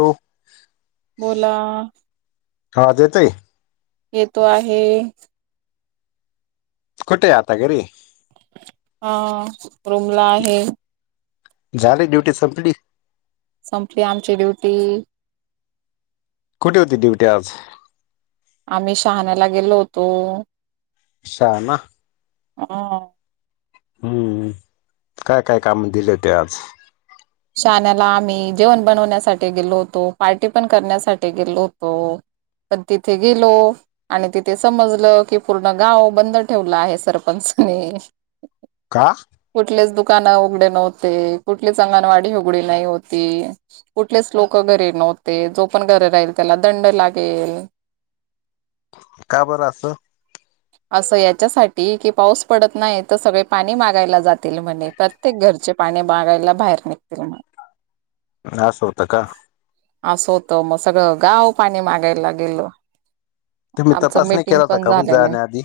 हो बोला हा देत येतो आहे कुठे या आता घ ररी हा रुमला आहे झालेड्युटी संपली संपली आमची ड्युटी कुठे होती ्युटी आज आम्ही शहाण्याला गेलो होतो. शहाणा! हां! हम्म काय काय काम दिले हो ते आज - शाण्याला आम्ही जेवण बनवण्यासाठी गेलो होतो पार्टी पण करण्यासाठी गेलो होतो. पण तिथे गेलो. आणि तिथे समजलं की पूर्ण गाव बंद ठेवलं आहे सरपंचनी - काहा कुठलेच दुकान उघडे नव्हते कुठलीच अंगणवाडी उघडी नाही हो्हती कुठलेच लोक घरी नव्हते जो पण घरी राहील त्याला दंड लागेल का बरं असतं असं याच्यासाठी की पाऊस पडत नाही तर सगळे पाणी मागायला जाते म्हणे प्रत्येक घरचे पाणी बगायला बाहेर निघतील म्हणे ह स होता का असं होतं मग सगळं गाव पाणी मागायला गेल आमचं मीटिंग पण झाले नाही कदी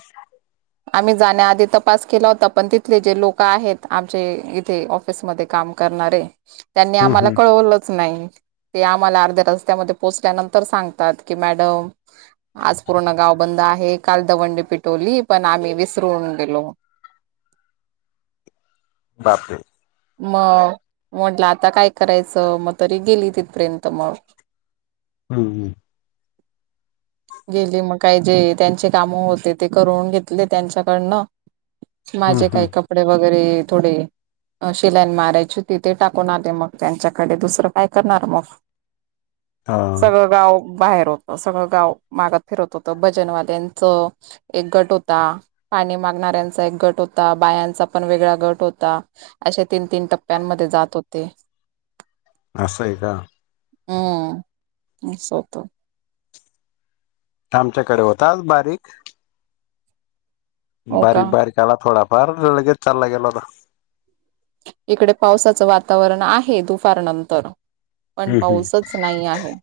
आम्ही जाण्याआधी तपास केला होता पण तिथले जे लोक आहेत आमचे इथे ऑफिसमध्ये काम करणारे त्यांनी हम्म आम्हाला हम्म कळवलंच नाही ते आम्हाला अर्ध्या रस्त्यामध्ये पोहोचल्यानंतर सांगतात की मॅडम आज पूर्ण गाव बंद आहे काल दवंडी पिटोली पण आम्ही विसरून गेलो बापे मग म्हटलं आता काय करायचं मग तरी गेली तिथपर्यंत मग हम्म हम्म गेली मग काही जे त्यांचे कामं होते ते करून घेतले त्यांच्याकडनं हम्म माझे हम्म काही कपडे वगैरे थोडे शिलाईन मारायची तिथे टाकून आले मग त्यांच्याकडे दुसरं काय करणार मग हा सगळं गाव बाहेर होत सगळं गाव मागात फिरत होत भजनवाल्याच एक गट होता पाणी मागणाऱ्यांचा एक गट होता बायांचा पण वेगळा गट होता अशे तीन तीन टप्प्यांमध्ये जात होते असंय का हम्मसत आमच्याकडे होता आज बारीक हो बारीक का बारीक आला थोडाफार लगेच चालला गेल होता इकडे पावसाचं वातावरण आहे दुपारनंतर पण हम्म हम्म पाऊसच नाही आहे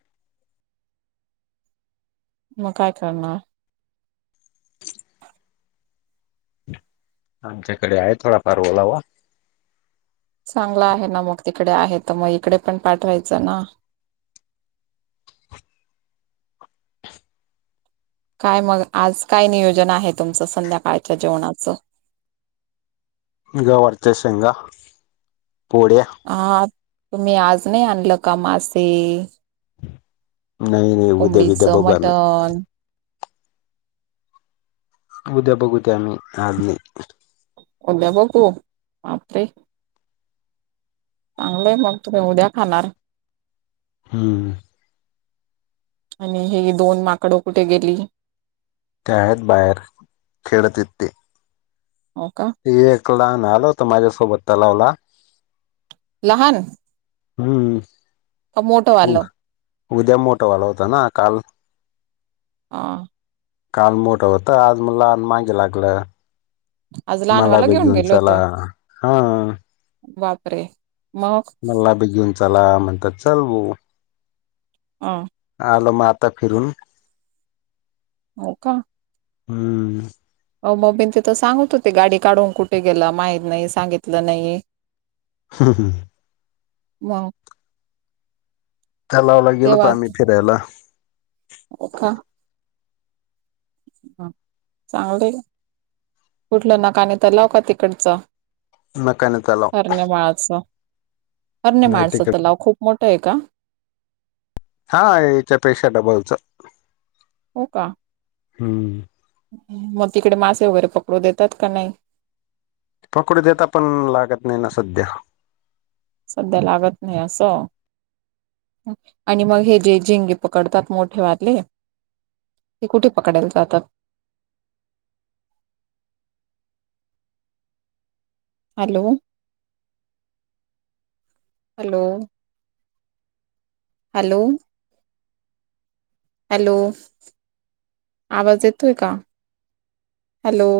मग काय करणार आमच्याकडे आहे थोडाफार ओलावा चांगला आहे ना मग तिकडे आहे तर मग इकडे पण पाठवायचं ना काय मग आज काय नियोजन आहे तुमचं संध्याकाळच्या जेवणाचं गवर्तशंग पोढ्या हा तुम्ही आज नाही आणलं का मासे नाही नाही उद्या बिद्या कोंबडीचं बघू आम्ही मटण उद्या बघूत्या आम्ही आज नाही ओद्या बघू मते चांगलंय मग तुे उद्या खाणार हा आणि हे दोन माकडं कुठे गेली त्याळ बाहेर खेळत येत ते हो का ते एक लहान आलो तर माझ्यासोबत तलावला लहान हम्म टमोटो उ आलो उद्या मोठा वाला होता ना काल ह काल मोठं होतं आज मुला मागे लागलं आज मला लहानवाला बी घेऊन चला हा वापरे मल्ला बी घेऊन ला म्हणतात चचाल बो ह आलो मग आता फिरून हो का हम्म हो मग मीन तिथं सांगत होते गाडी काढून कुठे गेला माहीत नाही सांगितलं नाही हा हा वा त्या लावला गेलो तर आम्ही फिरायला अ काा चांगलं कुठलं नाका आणि तर लाव का तिकडचं नकाने तलाव हरणेमाळाच नाही हरणेमाळच तिकडे तलाव खूप मोठं आहे का हा याच्यापेक्षा डबलच हो का हम्म मग तिकडे मासे वगैरे पकडू देतात का नाही पकोड देता पण लागत नाही ना सध्या सध्या लागत नाही असं आणि मग हे जे झिंगे पकडतात मोठे वाटले ते कुठे पकडायला जातात हॅलो हॅलो हॅलो हॅलो आवाज येतोय का हॅलो